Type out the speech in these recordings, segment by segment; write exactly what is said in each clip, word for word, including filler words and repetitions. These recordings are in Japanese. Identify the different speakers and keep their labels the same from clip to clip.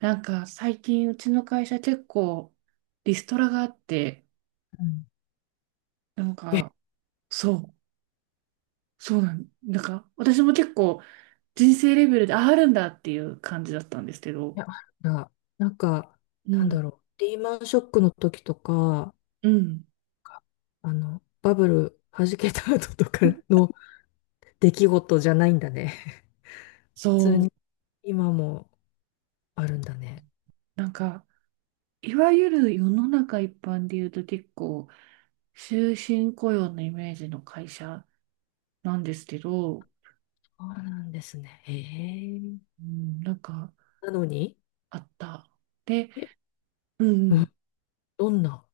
Speaker 1: なんか最近うちの会社結構リストラがあって、
Speaker 2: うん。
Speaker 1: なん
Speaker 2: え、い
Speaker 1: かそう、そうなん、なんか私も結構人生レベルでああるんだっていう感じだったんですけど、
Speaker 2: や、あるんだ。なんか、
Speaker 1: う
Speaker 2: なんだ
Speaker 1: ん、
Speaker 2: ろう。リーマンショックの時とか、
Speaker 1: うん、
Speaker 2: かあの、バブル弾けた後とかの出来事じゃないんだね。普通
Speaker 1: そう、
Speaker 2: に今もあるんだね。
Speaker 1: なんかいわゆる世の中一般で言うと結構終身雇用のイメージの会社なんですけど、
Speaker 2: そうなんですね。へえ。
Speaker 1: うん、なんか
Speaker 2: なのに、
Speaker 1: あった。で、
Speaker 2: え、
Speaker 1: うんう
Speaker 2: うん、
Speaker 1: ん
Speaker 2: どんな、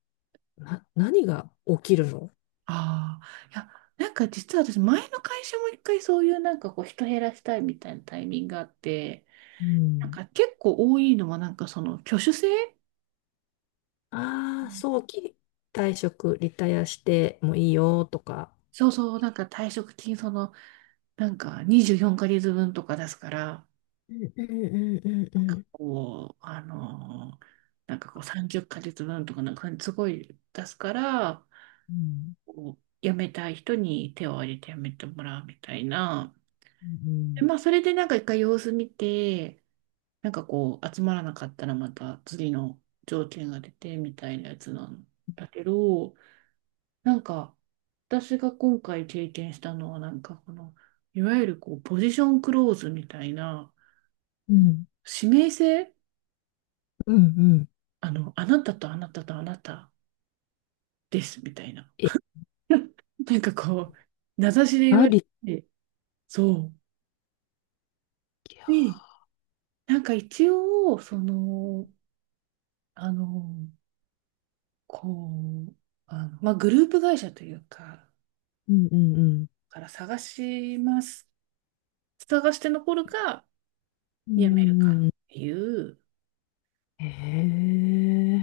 Speaker 2: な、何が起きるの？
Speaker 1: ああ、いや、なんか実は私、前の会社も一回そういうなんかこう人減らしたいみたいなタイミングがあって、
Speaker 2: う
Speaker 1: なん
Speaker 2: ん。
Speaker 1: か結構多いのはなんかその挙手制。
Speaker 2: あ
Speaker 1: う
Speaker 2: あ、
Speaker 1: ん。
Speaker 2: 早期退職、リタイアしてもいいよとか。
Speaker 1: そうそう、なんか退職金その、なんかにじゅうよんかげつぶんとか出すから、
Speaker 2: うんうんうんう
Speaker 1: な
Speaker 2: ん
Speaker 1: ん
Speaker 2: う
Speaker 1: か
Speaker 2: ん。
Speaker 1: こう、あのーなんかこうさんじゅっかげつぶんとかなんかすごい出すから、
Speaker 2: うん
Speaker 1: こう辞めたい人に手を挙げて辞めてもらうみたいな。
Speaker 2: うんう
Speaker 1: で
Speaker 2: ん
Speaker 1: まあ、それでなんか一回様子見て、なんかこう、集まらなかったらまた次の条件が出てみたいなやつなんだけど、なんか、私が今回経験したのは、なんかこの、いわゆるこう、ポジションクローズみたいな、
Speaker 2: うん。
Speaker 1: 指名制。
Speaker 2: うんうん。
Speaker 1: あの、あなたとあなたとあなたですみたいな。
Speaker 2: え、
Speaker 1: なんかこう、名指しで言
Speaker 2: あ
Speaker 1: われ
Speaker 2: り
Speaker 1: て、そ
Speaker 2: きゃ。
Speaker 1: う。で、なんか一応、その、あの、こう、あの、まあ、グループ会社というか、
Speaker 2: うんうんうん。
Speaker 1: から探します。探して残るか、
Speaker 2: うんう
Speaker 1: やめるか
Speaker 2: んう
Speaker 1: っ
Speaker 2: ん。
Speaker 1: ていう
Speaker 2: へえ。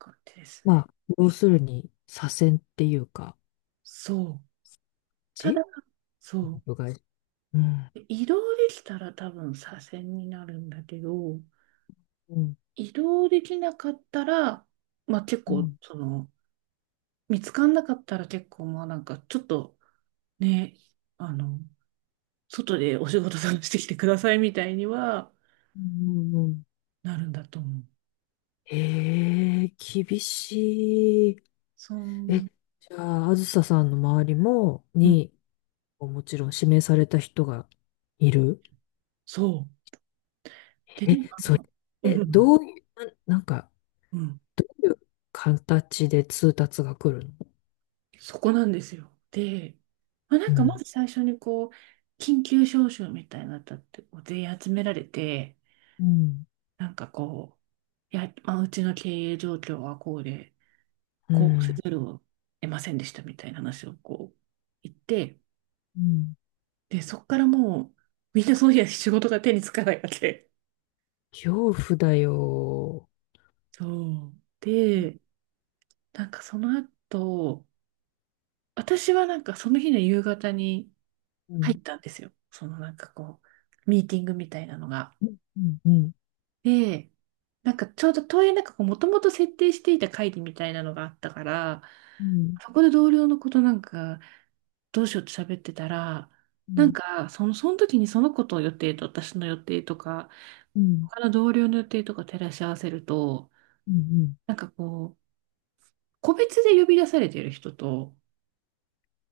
Speaker 1: 感じですね。
Speaker 2: まあ、要するに、左遷っていうか、
Speaker 1: そう。ただ、
Speaker 2: じ
Speaker 1: そ
Speaker 2: 部外。うん。
Speaker 1: う。移動できたら多分左遷になるんだけど、
Speaker 2: うん。
Speaker 1: 移動できなかったら、まあ結
Speaker 2: う
Speaker 1: 構、
Speaker 2: ん。
Speaker 1: その、見つかんなかったら結構、まあなんかちょっとね、あの、外でお仕事探してきてくださいみたいには
Speaker 2: うんうんうん。
Speaker 1: なるんだと思う。
Speaker 2: へえ、厳しい。
Speaker 1: そ
Speaker 2: え、
Speaker 1: う。
Speaker 2: じゃあ、あずささんの周りも、
Speaker 1: うん、
Speaker 2: に、もちろん指名された人がいる。
Speaker 1: そう。で、
Speaker 2: え、
Speaker 1: なんか、
Speaker 2: それ、
Speaker 1: う
Speaker 2: え、
Speaker 1: ん、
Speaker 2: どういう、な、なんか、
Speaker 1: うん。
Speaker 2: どういう形で通達が来るの？
Speaker 1: そこなんですよ。で、まあ、な
Speaker 2: う
Speaker 1: んかま
Speaker 2: ん。
Speaker 1: ず最初にこう、緊急招集みたいなのだってこう全員集められて、
Speaker 2: うん。
Speaker 1: なんかこう、いや、まあ、うちの経営状況はこうで、
Speaker 2: う
Speaker 1: こうせ
Speaker 2: ん。
Speaker 1: ざるを得ませんでしたみたいな話をこう言って、
Speaker 2: うん。
Speaker 1: で、そこからもう、みんなその日は仕事が手につかないわけ。
Speaker 2: 恐怖だよ。
Speaker 1: そう。で、なんかその後、私はなんかその日の夕方に
Speaker 2: う
Speaker 1: 入
Speaker 2: ん。
Speaker 1: ったんですよ。そのなんかこう、ミーティングみたいなのが。
Speaker 2: うん。うん。
Speaker 1: で、なんかちょうどというなんかこう、もともと設定していた会議みたいなのがあったから、
Speaker 2: うん。
Speaker 1: そこで同僚のことなんか、どうしようって喋ってたら、
Speaker 2: う
Speaker 1: なん
Speaker 2: ん。
Speaker 1: か、その、その時にその子と予定と私の予定とか、
Speaker 2: うん。
Speaker 1: 他の同僚の予定とか照らし合わせると、
Speaker 2: うん。
Speaker 1: なんかこう、個別で呼び出されている人と、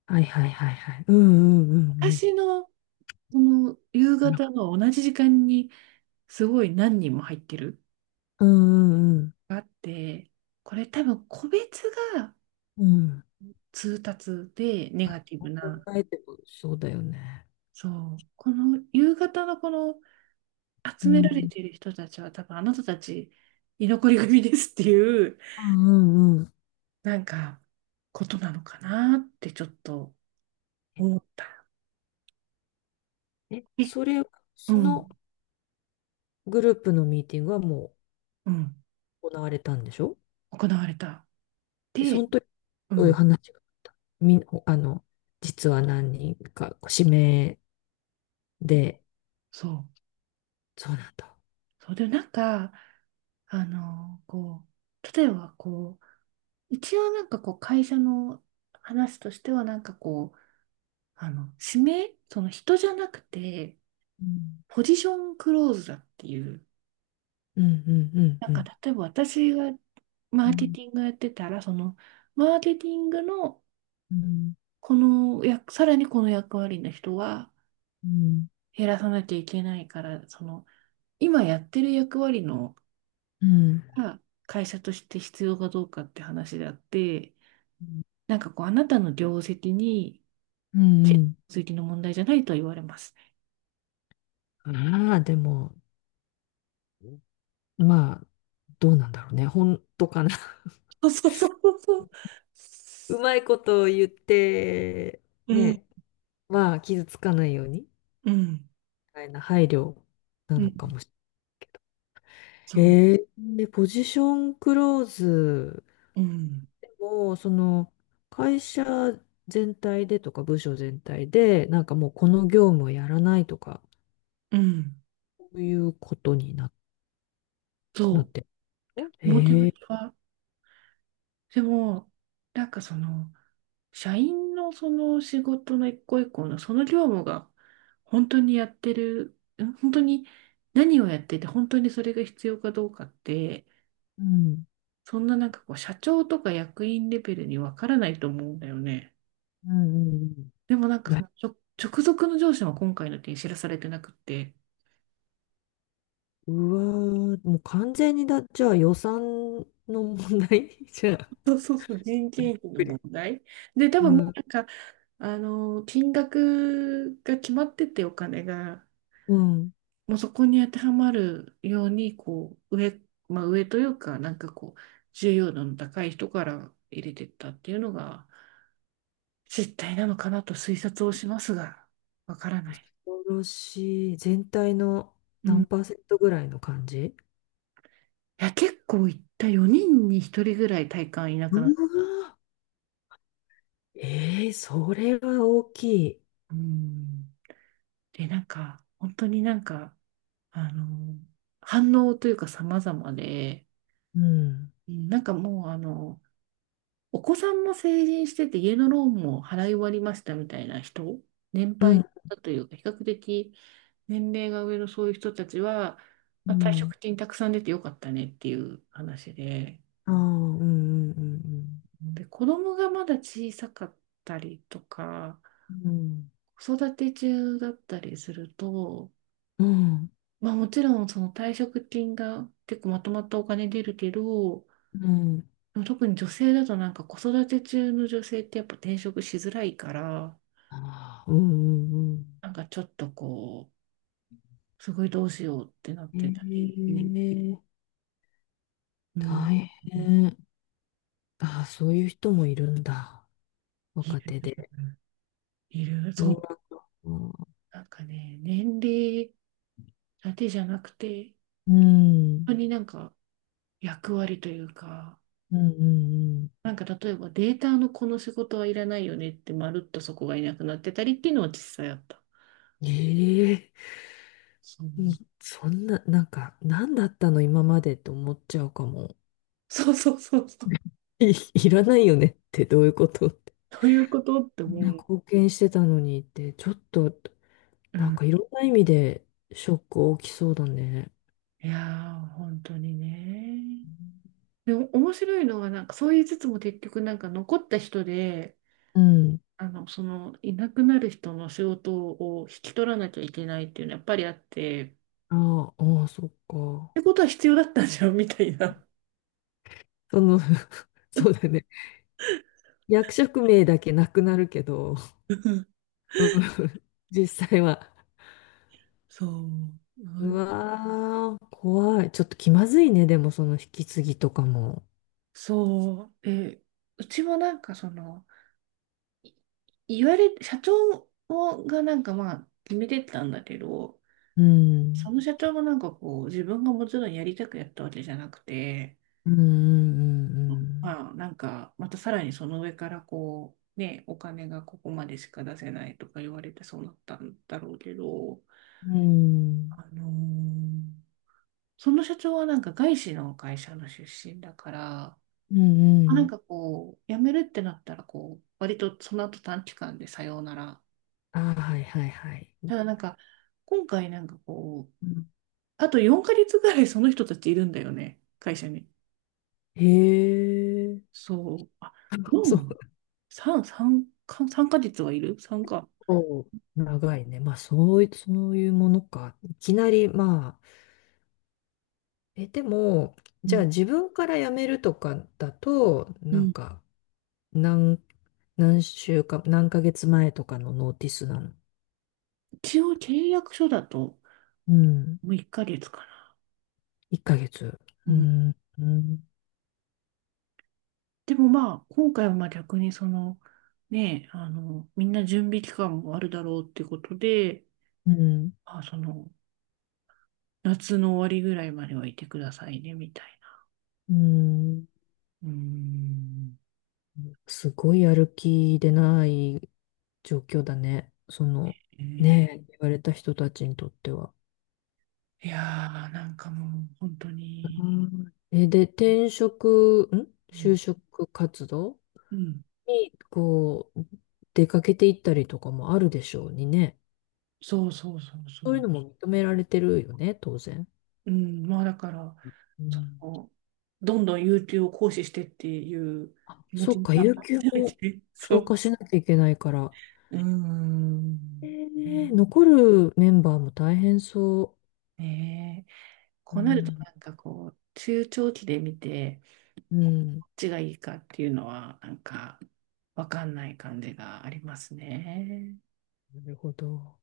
Speaker 2: はいはいはいはい。うんうんうんうん。
Speaker 1: 私のその夕方の同じ時間にすごい何人も入ってる
Speaker 2: うんうん
Speaker 1: があって、これ多分個別が
Speaker 2: うん。うん。
Speaker 1: 通達でネガティブ
Speaker 2: 考
Speaker 1: な、
Speaker 2: えてもそうだよね。
Speaker 1: そう、この夕方のこの
Speaker 2: う
Speaker 1: 集められ
Speaker 2: ん。
Speaker 1: ている人たちは多分あなたたち居残り組ですっていう、
Speaker 2: うんうんうん。
Speaker 1: なんかことなのかなってちょっと思った。
Speaker 2: え、
Speaker 1: え、
Speaker 2: それ、
Speaker 1: う
Speaker 2: その
Speaker 1: ん、
Speaker 2: グループのミーティングはも
Speaker 1: うん、
Speaker 2: う行われたんでしょ？
Speaker 1: 行われた。
Speaker 2: でそ
Speaker 1: で、
Speaker 2: の時、
Speaker 1: う
Speaker 2: どういう
Speaker 1: ん、
Speaker 2: 話があったみん、あの、実は何人か、指名で、
Speaker 1: そう。
Speaker 2: そうなんだ。
Speaker 1: そう、でなんか、あの、こう、例えばこう、一応なんかこう会社の話としてはなんかこう、あの、指名、その人じゃなくて、
Speaker 2: うん。
Speaker 1: ポジションクローズだっていう、
Speaker 2: うんうんうん
Speaker 1: な
Speaker 2: う
Speaker 1: んか
Speaker 2: ん。
Speaker 1: 例えば私がマ
Speaker 2: う
Speaker 1: ーケ
Speaker 2: ん
Speaker 1: ティングやってたら、そのマーケティングの
Speaker 2: うん
Speaker 1: この役、さらにこの役割の人は
Speaker 2: うん
Speaker 1: 減らさなきゃいけないから、その今やってる役割の
Speaker 2: うん。
Speaker 1: が会社として必要かどうかって話であって、なんかこうあなたの業績に
Speaker 2: うんうん。
Speaker 1: 業績の問題じゃないとは言われます。
Speaker 2: ああ、でも、まあ、どうなんだろうね。本当かな。
Speaker 1: そうそうそうそう。
Speaker 2: うまいことを言って、
Speaker 1: うん、
Speaker 2: ね、まあ、傷つかないように、み
Speaker 1: うん、
Speaker 2: たいな配慮な
Speaker 1: う
Speaker 2: の
Speaker 1: ん、
Speaker 2: かもし
Speaker 1: そう、
Speaker 2: れない。えー、で、ポジションクローズ
Speaker 1: うん、
Speaker 2: でも、その、会社全体でとか、部署全体で、なんかもうこの業務をやらないとか、
Speaker 1: うん、
Speaker 2: そういうことにな、
Speaker 1: そ
Speaker 2: なっ
Speaker 1: う。
Speaker 2: てるの？
Speaker 1: 表
Speaker 2: へ
Speaker 1: 向き
Speaker 2: え、
Speaker 1: は。でも、なんかその、社員のその仕事の一個一個のその業務が本当にやってる、ん本当に何をやってて本当にそれが必要かどうかって、
Speaker 2: うん。
Speaker 1: そんななんかこう社長とか役員レベルにわからないと思うんだよね。
Speaker 2: うんうんうん
Speaker 1: でもなんか
Speaker 2: な
Speaker 1: その直直属の上司は今回の件知らされてなくって、
Speaker 2: うわー、もう完全にだ、じゃあ予算の問題 じゃあ。
Speaker 1: そうそうそう、人件費の問題。で、多
Speaker 2: う
Speaker 1: 分もう
Speaker 2: ん、
Speaker 1: なんか、あの、金額が決まっててお金が。
Speaker 2: うん。
Speaker 1: もうそこに当てはまるように、こう、上、まあ上というか、なんかこう、重要度の高い人から入れてったっていうのが、実態なのかなと推察をしますが、わからない。
Speaker 2: 恐ろしい。全体の
Speaker 1: うん。
Speaker 2: 何
Speaker 1: い
Speaker 2: パーセントぐらいの感じ？
Speaker 1: や、結構いったよにんにひとりぐらい体感いな
Speaker 2: う
Speaker 1: くなっ
Speaker 2: わー、えー、それは大きい。
Speaker 1: た。うん。で、なんか、本当になんか、あの、反応というか様々で、
Speaker 2: うん。
Speaker 1: うんなんかもう、あの、お子さんも成人してて家のローンも払い終わりましたみたいな人、年
Speaker 2: う
Speaker 1: 配
Speaker 2: ん。
Speaker 1: だというか、比較的年齢が上のそういう人たちは、
Speaker 2: う
Speaker 1: まあ、退
Speaker 2: ん。
Speaker 1: 職金たくさん出てよかったねっていう話で、
Speaker 2: ああ、うんうん
Speaker 1: で、子供がまだ小さかったりとか、
Speaker 2: うん。
Speaker 1: 子育て中だったりすると、
Speaker 2: うん。
Speaker 1: まあもちろんその退職金が結構まとまったお金出るけど、
Speaker 2: うんうん。うん。
Speaker 1: でも特に女性だとなんか子育て中の女性ってやっぱ転職しづらいから、
Speaker 2: ああ、うんうんうん。
Speaker 1: なんかちょっとこう、すごいどうしようってなってたり、
Speaker 2: ええ
Speaker 1: うん、
Speaker 2: 大変。ああ、そういう人もいるんだ。
Speaker 1: い
Speaker 2: 若手
Speaker 1: る、
Speaker 2: で。
Speaker 1: いる、そ
Speaker 2: 今、
Speaker 1: う。
Speaker 2: うん、
Speaker 1: なんかね、年齢だけじゃなくて、
Speaker 2: うん、
Speaker 1: 本当になんか役割というか、
Speaker 2: うん、うん。
Speaker 1: なんか例えばデータのこの仕事はいらないよねってまるっとそこがいなくなってたりっていうのは実際あった。
Speaker 2: ええ
Speaker 1: そう、
Speaker 2: うんそんな、なんか、何だったの今までって思っちゃうかも。
Speaker 1: そうそうそうそう。
Speaker 2: い、いらないよねってどういうことって。
Speaker 1: どういうことって
Speaker 2: みん
Speaker 1: 思
Speaker 2: な
Speaker 1: う。
Speaker 2: 貢献してたのにって、ちょっと、
Speaker 1: う
Speaker 2: なん
Speaker 1: ん。
Speaker 2: かいろんな意味でショック大きそうだね。
Speaker 1: いやー、本当にね。でも面白いのはなんかそう言いつつも結局なんか残った人で、
Speaker 2: うん。
Speaker 1: あの、その、いなくなる人の仕事を引き取らなきゃいけないっていうのはやっぱりあって、っ
Speaker 2: ああ、ああ、そっか。
Speaker 1: てことは必要だったじゃん、みたいな。
Speaker 2: その そうだね。役職名だけなくなるけど、
Speaker 1: うん
Speaker 2: うん、実際は。
Speaker 1: そう、な
Speaker 2: う
Speaker 1: る
Speaker 2: わー、怖い。ちょっと気まずいね、でもその引き継ぎとかも。
Speaker 1: そう、え、うちもなんかその、い言われ、社長がなんかまあ決めてたんだけど、
Speaker 2: う
Speaker 1: そ
Speaker 2: ん。
Speaker 1: の社長もなんかこう、自分がもちろんやりたくやったわけじゃなくて、
Speaker 2: うんうん
Speaker 1: まあなんか、またさらにその上からこう、ね、お金がここまでしか出せないとか言われてそうなったんだろうけど、
Speaker 2: うんうん。
Speaker 1: あのーその社長はなんか外資の会社の出身だから、
Speaker 2: うん。うんう
Speaker 1: あなん
Speaker 2: ん。
Speaker 1: かこう、辞めるってなったら、こう、割とその後短期間でさようなら。
Speaker 2: ああ、はいはいはい。
Speaker 1: ただなんか、今回なんかこう、
Speaker 2: うん
Speaker 1: あとよんかげつぐらいその人たちいるんだよね、会社に。
Speaker 2: へえ。
Speaker 1: そう。あ、
Speaker 2: そ
Speaker 1: よん、さん、さん、さんかげつはいる？ さん か。
Speaker 2: う。長いね。まあ、そういう、そういうものか。いきなり、まあ、え、でも、
Speaker 1: う
Speaker 2: じゃあ
Speaker 1: ん。
Speaker 2: 自分から辞めるとかだと、
Speaker 1: う
Speaker 2: なん
Speaker 1: ん。
Speaker 2: か、何、何週間、何ヶ月前とかのノーティスなの？
Speaker 1: 一応契約書だと、
Speaker 2: うん。
Speaker 1: もういっかげつか
Speaker 2: いっかげつ。う
Speaker 1: な。
Speaker 2: ん。うん。
Speaker 1: でもまあ、今回はまあ逆にその、ね、あの、みんな準備期間もあるだろうってことで、
Speaker 2: うん。
Speaker 1: まあ、その、夏の終わりぐらいまではいてくださいね、みたい
Speaker 2: うん
Speaker 1: な。うーん。
Speaker 2: すごいやる気でない状況だね。その、
Speaker 1: えー
Speaker 2: ねえ、言われた人たちにとっては。
Speaker 1: いやー、なんかもう、本当
Speaker 2: う
Speaker 1: に、
Speaker 2: んえ、で、転職、ん
Speaker 1: う
Speaker 2: 就
Speaker 1: ん、
Speaker 2: 職活動
Speaker 1: うん
Speaker 2: に、こう、出かけていったりとかもあるでしょうにね。
Speaker 1: そうそうそうそう。
Speaker 2: そういうのも認められてるよね、当然。
Speaker 1: うん、まあだから、
Speaker 2: う
Speaker 1: そ
Speaker 2: ん
Speaker 1: の、どんどん有給を行使してっていう
Speaker 2: あ、
Speaker 1: 気持
Speaker 2: そ
Speaker 1: ち
Speaker 2: っか、
Speaker 1: が
Speaker 2: 有給
Speaker 1: 強い
Speaker 2: も
Speaker 1: ね。そ
Speaker 2: 消
Speaker 1: う。
Speaker 2: 化しなきゃいけないから。
Speaker 1: うー
Speaker 2: え
Speaker 1: ん。ね
Speaker 2: ー、残るメンバーも大変そ
Speaker 1: ねえ
Speaker 2: う。う
Speaker 1: こうなると
Speaker 2: ん、
Speaker 1: なんかこう中長期で見て
Speaker 2: う
Speaker 1: こ
Speaker 2: ん、
Speaker 1: っちがいいかっていうのはなんかわかんない感じがありますね。
Speaker 2: なるほど。